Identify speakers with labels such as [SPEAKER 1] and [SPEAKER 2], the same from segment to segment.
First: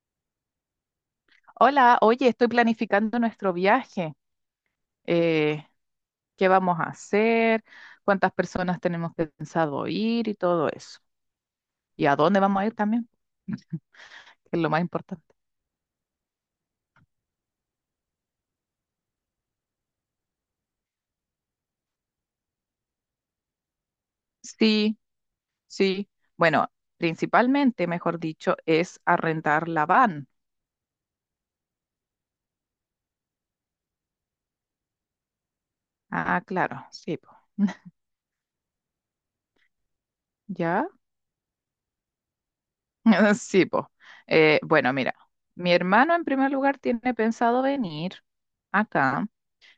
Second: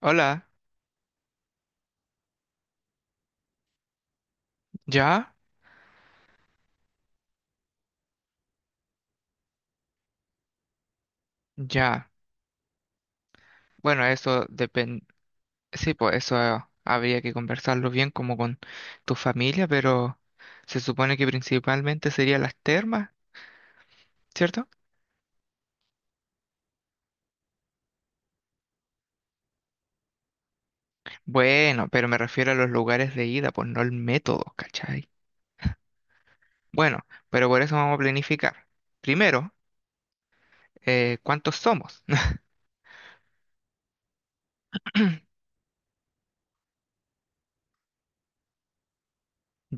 [SPEAKER 1] Hola,
[SPEAKER 2] Hola, oye, estoy planificando nuestro viaje.
[SPEAKER 1] ¿ya?
[SPEAKER 2] Eh, ¿Qué vamos a hacer? ¿Cuántas personas tenemos pensado ir y todo eso? ¿Y
[SPEAKER 1] Ya.
[SPEAKER 2] a dónde vamos a ir también?
[SPEAKER 1] Bueno, eso
[SPEAKER 2] Que es lo más
[SPEAKER 1] depende.
[SPEAKER 2] importante.
[SPEAKER 1] Sí, pues eso habría que conversarlo bien como con tu familia, pero se supone que principalmente serían las termas, ¿cierto?
[SPEAKER 2] Sí, sí. Bueno, principalmente, mejor dicho, es arrendar la van.
[SPEAKER 1] Bueno, pero me refiero a los lugares de ida, pues no el método, ¿cachai?
[SPEAKER 2] Ah, claro,
[SPEAKER 1] Bueno,
[SPEAKER 2] sí, po.
[SPEAKER 1] pero por eso vamos a planificar. Primero,
[SPEAKER 2] ¿Ya?
[SPEAKER 1] ¿cuántos somos?
[SPEAKER 2] Sí, po. Bueno, mira, mi hermano en primer lugar tiene pensado venir acá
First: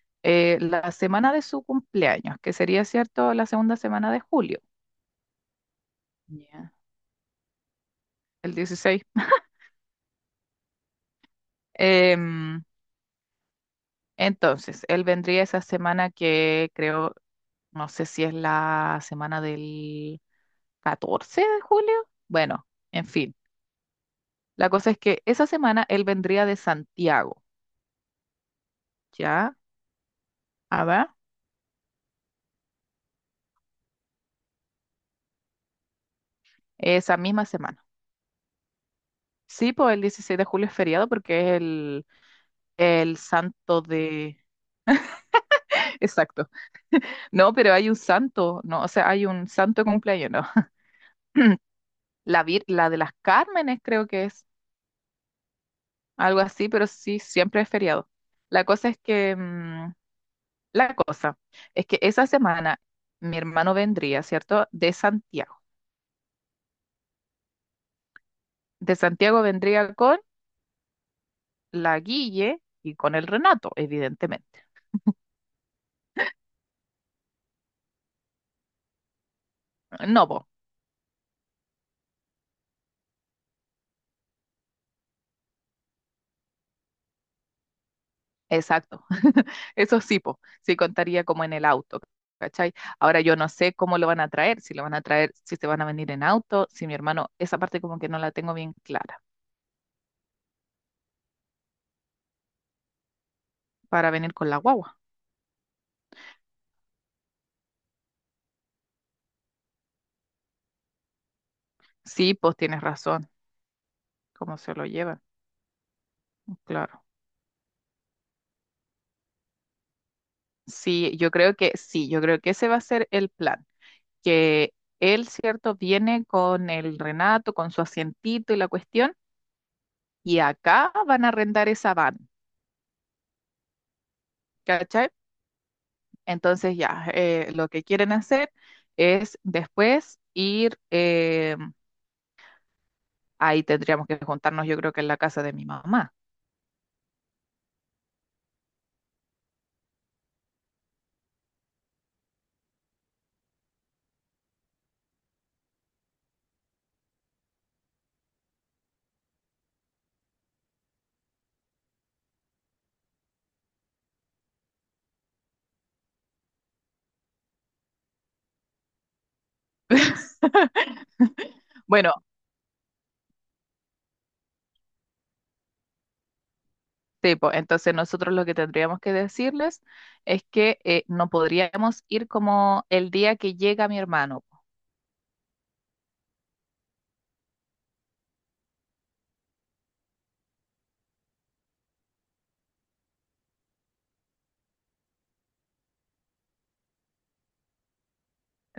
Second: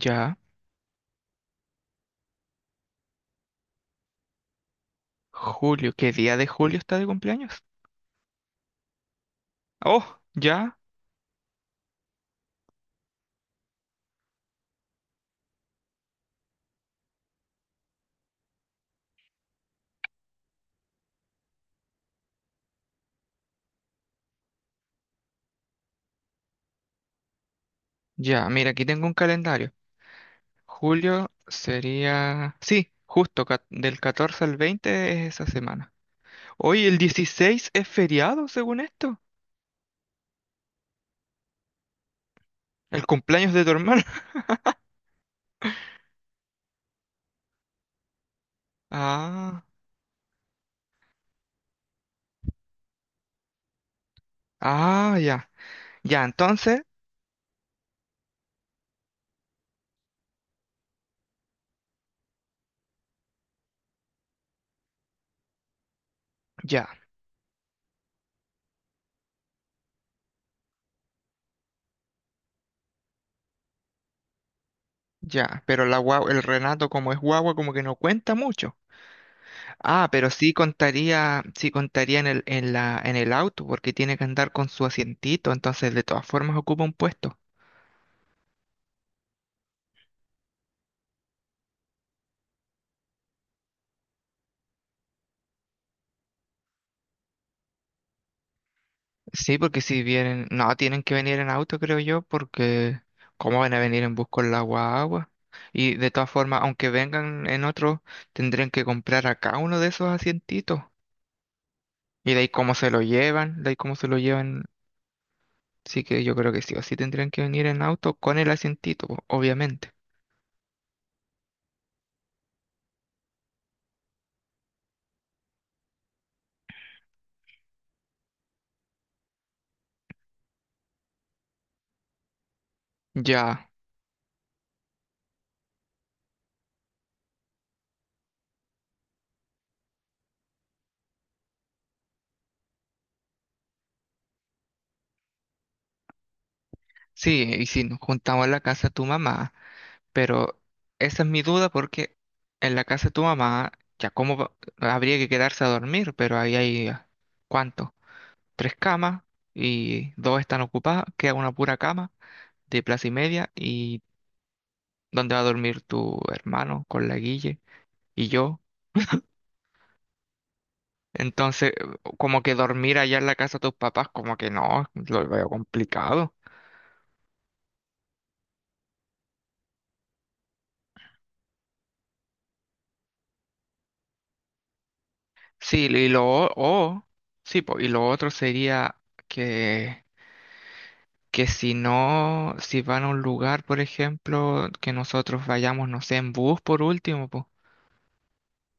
[SPEAKER 1] Ya.
[SPEAKER 2] la semana de su cumpleaños, que sería, ¿cierto?, la segunda semana de julio.
[SPEAKER 1] Julio, ¿qué día de
[SPEAKER 2] Ya.
[SPEAKER 1] julio está de cumpleaños?
[SPEAKER 2] El 16.
[SPEAKER 1] Oh, ya,
[SPEAKER 2] Em, entonces, él vendría esa semana que creo, no sé si es la semana del 14 de julio. Bueno, en fin. La cosa es que esa semana él vendría de Santiago,
[SPEAKER 1] ya. Mira, aquí tengo un
[SPEAKER 2] ¿ya?
[SPEAKER 1] calendario.
[SPEAKER 2] A ver,
[SPEAKER 1] Julio sería... Sí, justo del 14 al 20 es esa semana. Hoy el
[SPEAKER 2] esa misma
[SPEAKER 1] 16
[SPEAKER 2] semana.
[SPEAKER 1] es feriado, según esto.
[SPEAKER 2] Sí, pues el 16 de julio es feriado porque es
[SPEAKER 1] El
[SPEAKER 2] el
[SPEAKER 1] cumpleaños de tu
[SPEAKER 2] santo
[SPEAKER 1] hermano.
[SPEAKER 2] de... Exacto. No, pero hay un santo, ¿no? O sea, hay un
[SPEAKER 1] Ah,
[SPEAKER 2] santo de cumpleaños, ¿no? La de las Cármenes creo que es.
[SPEAKER 1] ah, ya. Ya,
[SPEAKER 2] Algo así,
[SPEAKER 1] entonces,
[SPEAKER 2] pero sí, siempre es feriado. La cosa es que, mm, la cosa es que esa semana mi hermano vendría, ¿cierto? De Santiago.
[SPEAKER 1] ya,
[SPEAKER 2] De Santiago vendría con la Guille y con el Renato, evidentemente.
[SPEAKER 1] ya. Pero la guagua, el Renato como es guagua, como que no cuenta mucho. Ah,
[SPEAKER 2] No,
[SPEAKER 1] pero
[SPEAKER 2] po,
[SPEAKER 1] sí contaría en el auto, porque tiene que andar con su asientito, entonces de todas formas ocupa un puesto.
[SPEAKER 2] exacto. Eso sí, po, sí contaría como en el auto, ¿cachai? Ahora yo no sé cómo lo van a traer, si lo van a traer, si se van a venir en auto, si mi hermano, esa parte como que no la tengo bien clara,
[SPEAKER 1] Sí, porque si vienen, no, tienen que venir en auto, creo yo, porque ¿cómo van a venir
[SPEAKER 2] para
[SPEAKER 1] en bus
[SPEAKER 2] venir
[SPEAKER 1] con
[SPEAKER 2] con la
[SPEAKER 1] la
[SPEAKER 2] guagua.
[SPEAKER 1] guagua? Y de todas formas, aunque vengan en otro, tendrían que comprar acá uno de esos asientitos. Y
[SPEAKER 2] Sí,
[SPEAKER 1] de ahí
[SPEAKER 2] pues
[SPEAKER 1] cómo
[SPEAKER 2] tienes
[SPEAKER 1] se lo
[SPEAKER 2] razón,
[SPEAKER 1] llevan, de ahí cómo se lo
[SPEAKER 2] cómo
[SPEAKER 1] llevan.
[SPEAKER 2] se lo llevan,
[SPEAKER 1] Sí que yo creo que sí o sí
[SPEAKER 2] claro.
[SPEAKER 1] tendrían que venir en auto con el asientito, po, obviamente.
[SPEAKER 2] Sí, yo creo que sí, yo creo que ese va a ser el plan, que él, cierto, viene con el Renato, con su asientito y la cuestión, y acá van a arrendar esa van,
[SPEAKER 1] Ya,
[SPEAKER 2] ¿cachai? Entonces ya, lo que quieren hacer es después ir, ahí tendríamos que juntarnos, yo creo que en la casa de mi mamá.
[SPEAKER 1] sí, y si nos juntamos en la casa de tu mamá. Pero esa es mi duda porque en la casa de tu mamá, ya habría que quedarse a dormir, pero ahí hay, ah, ¿cuánto? Tres camas y dos están ocupadas, queda una pura cama de plaza y media y donde va a dormir tu hermano con la Guille y yo. Entonces,
[SPEAKER 2] Bueno,
[SPEAKER 1] como que dormir allá en la casa de tus papás, como que no, lo veo complicado.
[SPEAKER 2] tipo, entonces nosotros lo que tendríamos que decirles es que no podríamos ir como el día que llega mi hermano.
[SPEAKER 1] Sí, y lo, o, sí, po, y lo otro sería que que si no, si van a un lugar, por ejemplo, que nosotros vayamos, no sé, en bus por último, pues.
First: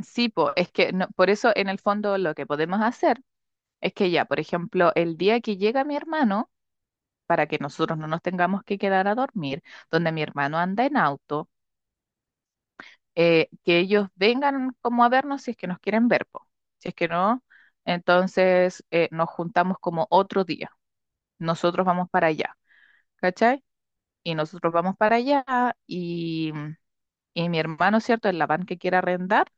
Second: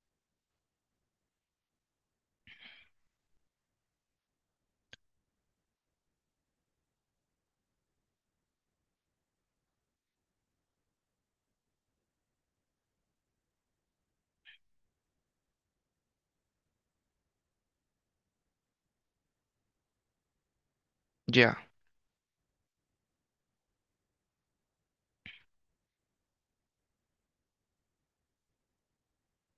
[SPEAKER 2] Sí, po, es que por eso en el fondo lo que podemos hacer es que ya, por ejemplo, el día que llega mi hermano, para que nosotros no nos tengamos que quedar a dormir, donde mi hermano anda en auto, que ellos vengan como a vernos si es que nos quieren ver, po. Si es que no, entonces nos juntamos como otro día.
[SPEAKER 1] Ya,
[SPEAKER 2] Nosotros vamos para allá, ¿cachai? Y nosotros vamos para allá y, y mi hermano, ¿cierto? El van que quiera arrendar,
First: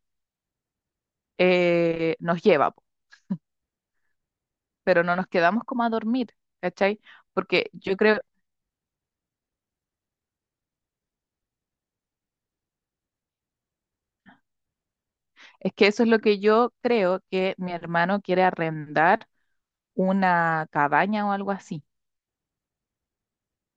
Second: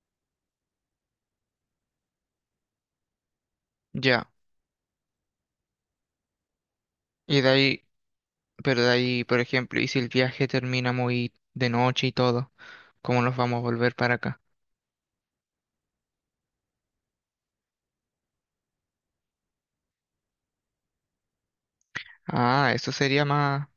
[SPEAKER 2] nos lleva.
[SPEAKER 1] ya.
[SPEAKER 2] Pero no nos quedamos como a dormir, ¿cachai?
[SPEAKER 1] Y de
[SPEAKER 2] Porque
[SPEAKER 1] ahí,
[SPEAKER 2] yo creo,
[SPEAKER 1] pero de ahí, por ejemplo, y si el viaje termina muy de noche y todo, ¿cómo nos vamos a volver para acá?
[SPEAKER 2] es que eso es lo que yo creo que mi hermano quiere arrendar una cabaña o algo así.
[SPEAKER 1] Ah, eso sería más,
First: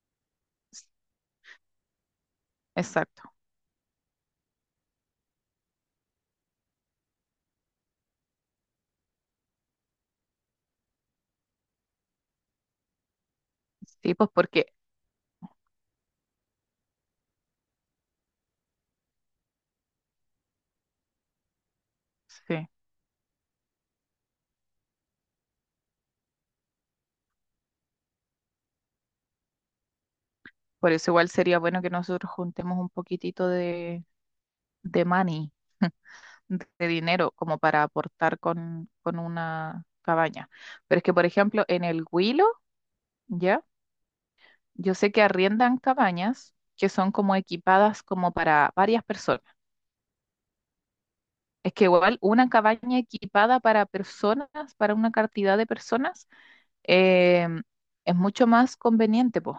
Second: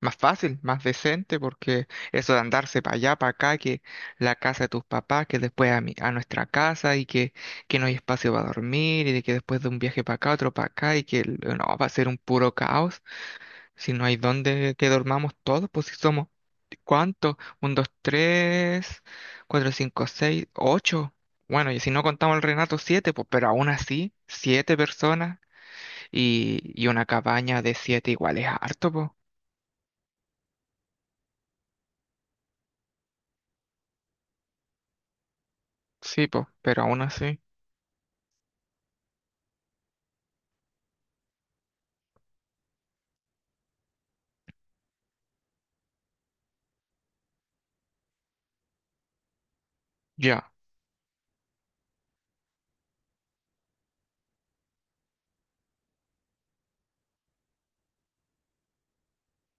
[SPEAKER 1] más fácil, más
[SPEAKER 2] S-
[SPEAKER 1] decente, porque eso de andarse para allá,
[SPEAKER 2] Exacto.
[SPEAKER 1] para acá, que la casa de tus papás, que después a mi, a nuestra casa y que no hay espacio para dormir y de que después de un viaje para acá, otro para acá y no, va a ser un puro caos. Si no
[SPEAKER 2] Sí,
[SPEAKER 1] hay
[SPEAKER 2] pues porque,
[SPEAKER 1] dónde que dormamos todos, pues si somos, ¿cuántos? Un, dos, tres, cuatro, cinco, seis, ocho. Bueno, y si no contamos el
[SPEAKER 2] sí,
[SPEAKER 1] Renato, siete, pues, pero aún así, siete personas y una cabaña de siete igual es harto, pues.
[SPEAKER 2] por eso igual sería bueno que nosotros juntemos un poquitito de money,
[SPEAKER 1] Sí, pues, pero
[SPEAKER 2] de
[SPEAKER 1] aún
[SPEAKER 2] dinero,
[SPEAKER 1] así,
[SPEAKER 2] como para aportar con una cabaña. Pero es que, por ejemplo, en el Huilo, ¿ya? Yo sé que arriendan cabañas que son como equipadas como para varias personas.
[SPEAKER 1] ya.
[SPEAKER 2] Es que igual una cabaña equipada para personas, para una cantidad de personas, eh, es mucho más conveniente, pues.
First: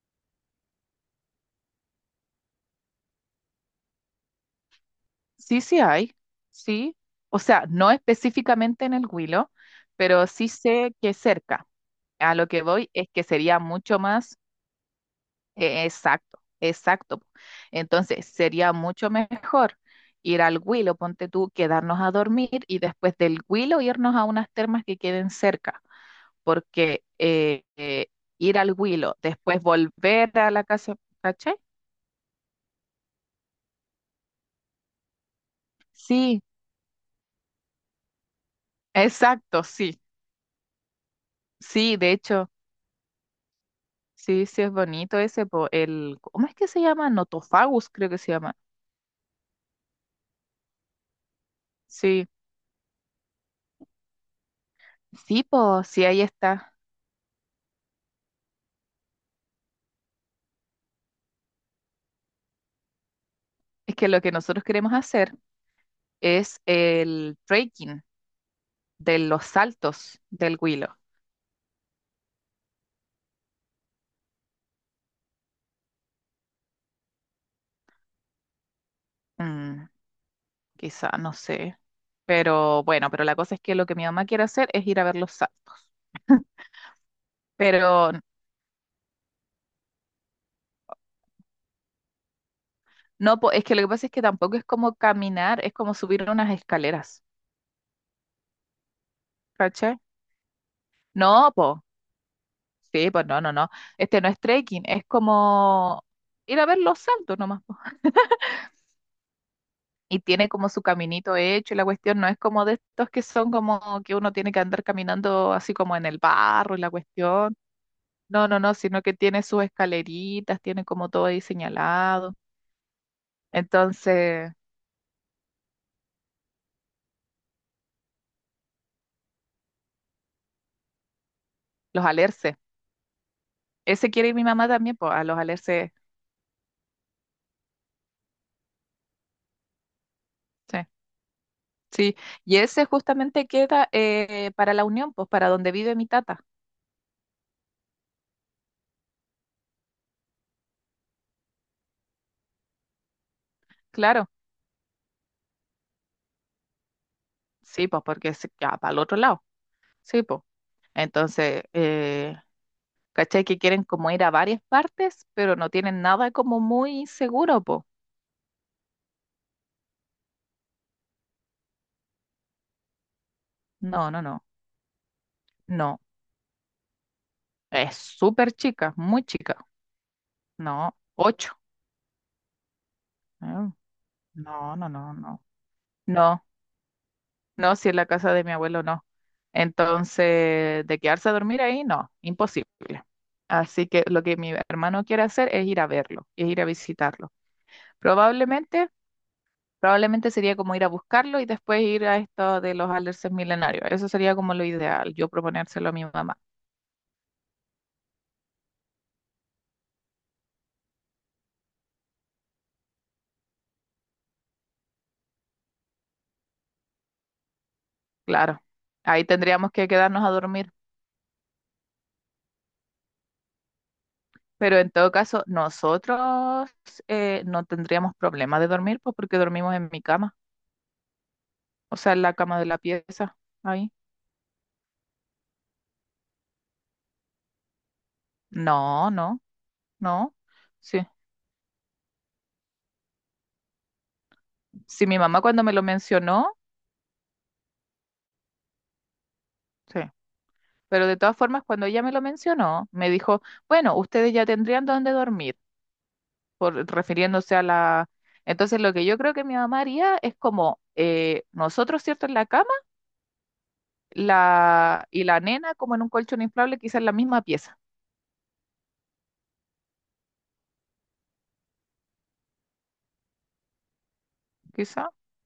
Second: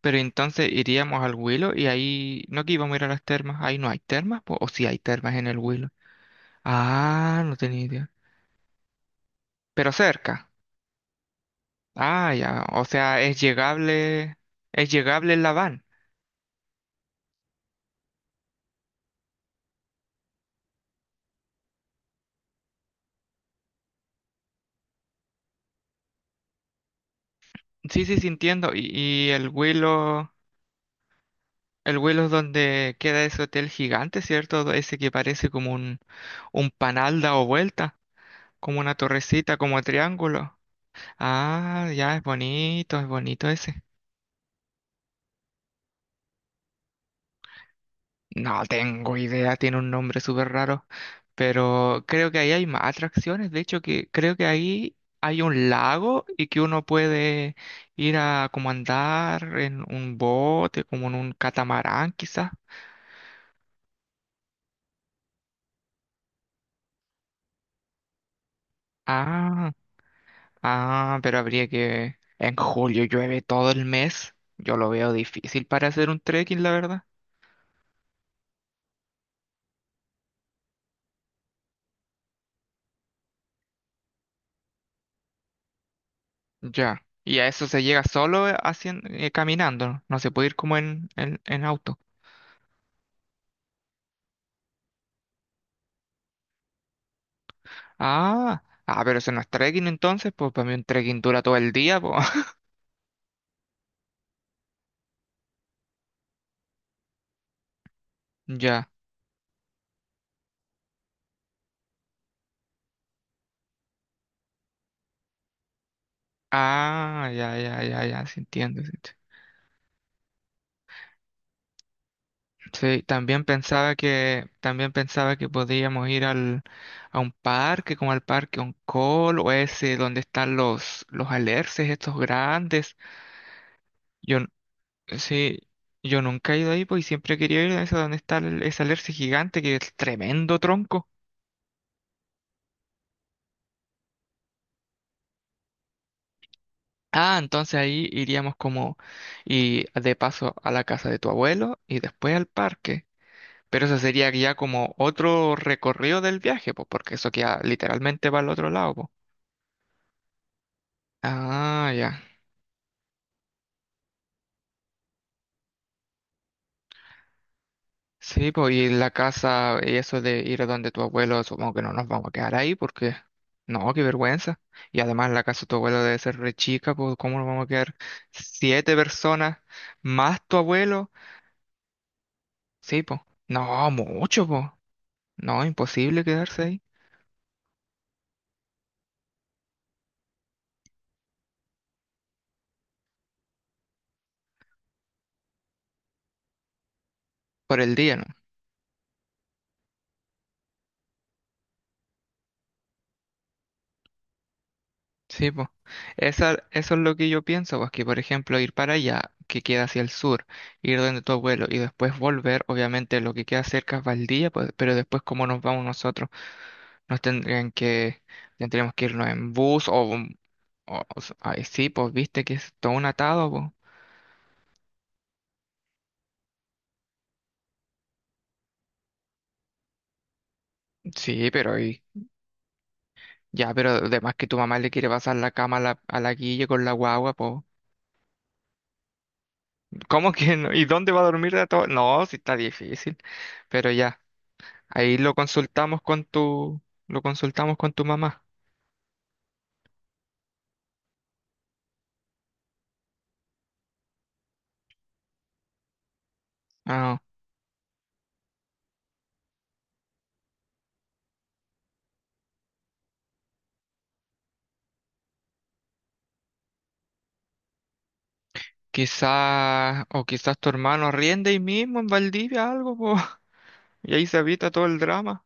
[SPEAKER 1] Pero entonces iríamos al Huilo y ahí, no que íbamos a ir a las termas, ahí no hay termas, pues, o si hay termas en el
[SPEAKER 2] Sí, sí
[SPEAKER 1] Huilo.
[SPEAKER 2] hay, sí. O
[SPEAKER 1] Ah, no
[SPEAKER 2] sea,
[SPEAKER 1] tenía
[SPEAKER 2] no
[SPEAKER 1] idea.
[SPEAKER 2] específicamente en el Huilo,
[SPEAKER 1] Pero
[SPEAKER 2] pero sí
[SPEAKER 1] cerca.
[SPEAKER 2] sé que cerca.
[SPEAKER 1] Ah,
[SPEAKER 2] A lo que
[SPEAKER 1] ya, o
[SPEAKER 2] voy es
[SPEAKER 1] sea,
[SPEAKER 2] que sería mucho más,
[SPEAKER 1] es llegable en la van.
[SPEAKER 2] exacto, exacto. Entonces, sería mucho mejor ir al Huilo, ponte tú, quedarnos a dormir y después del Huilo irnos a unas termas que queden cerca. Porque
[SPEAKER 1] Sí, sí, sí,
[SPEAKER 2] ir
[SPEAKER 1] entiendo.
[SPEAKER 2] al Huilo,
[SPEAKER 1] Y
[SPEAKER 2] después volver a la casa, ¿cachai?
[SPEAKER 1] El Willow es donde queda ese hotel gigante, ¿cierto? Ese que parece como
[SPEAKER 2] Sí,
[SPEAKER 1] un panal dado vuelta, como una torrecita,
[SPEAKER 2] exacto,
[SPEAKER 1] como
[SPEAKER 2] sí,
[SPEAKER 1] triángulo. Ah,
[SPEAKER 2] sí, de
[SPEAKER 1] ya,
[SPEAKER 2] hecho,
[SPEAKER 1] es bonito ese.
[SPEAKER 2] sí, sí es bonito ese, po, el, ¿cómo es que se llama? Notofagus, creo que se llama.
[SPEAKER 1] No tengo idea, tiene un nombre súper raro. Pero
[SPEAKER 2] Sí,
[SPEAKER 1] creo que ahí hay más atracciones. De hecho, que creo que ahí hay
[SPEAKER 2] sí,
[SPEAKER 1] un
[SPEAKER 2] pues sí, ahí
[SPEAKER 1] lago y que
[SPEAKER 2] está.
[SPEAKER 1] uno puede ir a como andar en un bote, como en un catamarán, quizás.
[SPEAKER 2] Es que lo que nosotros queremos hacer es el trekking de los
[SPEAKER 1] Ah.
[SPEAKER 2] saltos del Huilo.
[SPEAKER 1] Ah, pero habría que... En julio llueve todo el mes. Yo lo veo difícil para hacer un trekking, la verdad.
[SPEAKER 2] Mm, Quizá, no sé. Pero bueno, pero la cosa es que lo que mi mamá quiere hacer es ir a ver los saltos.
[SPEAKER 1] Ya. Y a eso se llega
[SPEAKER 2] Pero
[SPEAKER 1] solo haciendo, caminando. No se puede ir como en auto.
[SPEAKER 2] no, po, es que lo que pasa es que tampoco es como caminar, es como subir unas escaleras,
[SPEAKER 1] Ah, ah, pero eso no es trekking
[SPEAKER 2] ¿cachai?
[SPEAKER 1] entonces. Pues para mí un trekking dura
[SPEAKER 2] No,
[SPEAKER 1] todo el
[SPEAKER 2] po,
[SPEAKER 1] día, pues.
[SPEAKER 2] sí, pues no, no, no. Este no es trekking, es como ir a ver los saltos nomás, po.
[SPEAKER 1] Ya.
[SPEAKER 2] Y tiene como su caminito hecho y la cuestión no es como de estos que son como que uno tiene que andar caminando así como en el barro y la
[SPEAKER 1] Ah,
[SPEAKER 2] cuestión.
[SPEAKER 1] ya, ya, ya, ya. Sí
[SPEAKER 2] No, no, no,
[SPEAKER 1] entiendo. Sí.
[SPEAKER 2] sino que tiene sus escaleritas, tiene como todo ahí señalado.
[SPEAKER 1] Sí,
[SPEAKER 2] Entonces,
[SPEAKER 1] también pensaba que podíamos ir al, a un parque, como al parque Oncol, o ese donde están los alerces
[SPEAKER 2] los
[SPEAKER 1] estos
[SPEAKER 2] alerces.
[SPEAKER 1] grandes.
[SPEAKER 2] Ese quiere ir
[SPEAKER 1] Yo,
[SPEAKER 2] mi
[SPEAKER 1] n-
[SPEAKER 2] mamá también, pues, a los
[SPEAKER 1] sí,
[SPEAKER 2] alerces.
[SPEAKER 1] yo nunca he ido ahí, pues, y siempre quería ir a ese donde está ese alerce gigante, que es tremendo
[SPEAKER 2] Sí.
[SPEAKER 1] tronco.
[SPEAKER 2] Sí, y ese justamente queda para la Unión, pues para donde vive mi tata.
[SPEAKER 1] Ah, entonces ahí iríamos como, y de paso a la casa de tu abuelo, y después al parque. Pero eso
[SPEAKER 2] Claro,
[SPEAKER 1] sería ya como otro recorrido del viaje, pues, porque eso queda
[SPEAKER 2] sí, pues porque
[SPEAKER 1] literalmente para el
[SPEAKER 2] es
[SPEAKER 1] otro
[SPEAKER 2] ya para el
[SPEAKER 1] lado.
[SPEAKER 2] otro lado. Sí, pues. Entonces,
[SPEAKER 1] Ah, ya.
[SPEAKER 2] ¿cachai que quieren como ir a varias partes, pero no tienen nada como muy seguro, pues?
[SPEAKER 1] Sí, pues y la casa y eso de ir a donde tu abuelo, supongo que no nos vamos a quedar ahí porque... No, qué
[SPEAKER 2] No, no, no,
[SPEAKER 1] vergüenza. Y además la casa de tu
[SPEAKER 2] no.
[SPEAKER 1] abuelo debe ser re chica, pues ¿cómo nos vamos a quedar
[SPEAKER 2] Es súper
[SPEAKER 1] siete
[SPEAKER 2] chica, muy
[SPEAKER 1] personas
[SPEAKER 2] chica.
[SPEAKER 1] más tu
[SPEAKER 2] No,
[SPEAKER 1] abuelo?
[SPEAKER 2] ocho.
[SPEAKER 1] Sí, pues.
[SPEAKER 2] Mm,
[SPEAKER 1] No, mucho, pues.
[SPEAKER 2] no, no, no, no.
[SPEAKER 1] No, imposible
[SPEAKER 2] No,
[SPEAKER 1] quedarse ahí
[SPEAKER 2] no, si es la casa de mi abuelo no. Entonces, de quedarse a dormir ahí, no, imposible. Así que lo que mi hermano quiere hacer es ir a verlo, es ir a visitarlo.
[SPEAKER 1] por el día, ¿no?
[SPEAKER 2] Probablemente, probablemente sería como ir a buscarlo y después ir a esto de los alerces milenarios. Eso sería como lo ideal, yo
[SPEAKER 1] Sí, pues.
[SPEAKER 2] proponérselo a mi mamá.
[SPEAKER 1] Esa, eso es lo que yo pienso, pues que por ejemplo ir para allá, que queda hacia el sur, ir donde tu abuelo y después volver, obviamente lo que queda cerca es Valdivia, pues, pero después cómo nos vamos nosotros, nos tendrían que,
[SPEAKER 2] Claro,
[SPEAKER 1] tendríamos que
[SPEAKER 2] ahí
[SPEAKER 1] irnos en
[SPEAKER 2] tendríamos
[SPEAKER 1] bus
[SPEAKER 2] que
[SPEAKER 1] o,
[SPEAKER 2] quedarnos a dormir.
[SPEAKER 1] ay, sí, pues viste que es todo un atado, pues.
[SPEAKER 2] Pero en todo caso, nosotros no tendríamos problema de dormir, pues porque dormimos en mi cama,
[SPEAKER 1] Sí, pero
[SPEAKER 2] o
[SPEAKER 1] y,
[SPEAKER 2] sea, en la cama de la pieza,
[SPEAKER 1] ya, pero
[SPEAKER 2] ahí.
[SPEAKER 1] además que tu mamá le quiere pasar la cama a la Guille con la guagua, pues.
[SPEAKER 2] No, no.
[SPEAKER 1] ¿Cómo
[SPEAKER 2] No,
[SPEAKER 1] que no? ¿Y
[SPEAKER 2] sí.
[SPEAKER 1] dónde va a dormir de todo? No, sí está difícil, pero ya.
[SPEAKER 2] Sí,
[SPEAKER 1] Ahí
[SPEAKER 2] mi
[SPEAKER 1] lo
[SPEAKER 2] mamá cuando me lo
[SPEAKER 1] consultamos con
[SPEAKER 2] mencionó,
[SPEAKER 1] tu, lo consultamos con tu mamá.
[SPEAKER 2] sí. Pero de todas formas, cuando ella me lo mencionó, me dijo, bueno, ustedes ya tendrían dónde dormir, por,
[SPEAKER 1] Ah,
[SPEAKER 2] refiriéndose a la... Entonces, lo que yo creo que mi mamá haría es como nosotros, ¿cierto? En la cama la, y la nena como en un colchón inflable, quizás en la misma pieza.
[SPEAKER 1] quizás, o quizás tu hermano riende ahí mismo en Valdivia algo, po, y ahí se evita todo el
[SPEAKER 2] Quizá,
[SPEAKER 1] drama.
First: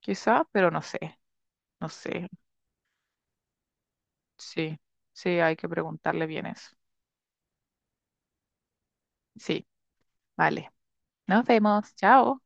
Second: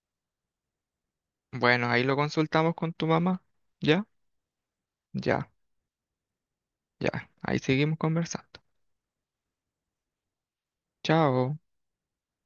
[SPEAKER 2] quizá, pero no sé,
[SPEAKER 1] Bueno,
[SPEAKER 2] no
[SPEAKER 1] ahí lo
[SPEAKER 2] sé.
[SPEAKER 1] consultamos con tu mamá. ¿Ya?
[SPEAKER 2] Sí, sí,
[SPEAKER 1] Ya,
[SPEAKER 2] hay que preguntarle bien eso.
[SPEAKER 1] ya. Ahí seguimos conversando.
[SPEAKER 2] Sí, vale. Nos
[SPEAKER 1] Chao.
[SPEAKER 2] vemos. Chao.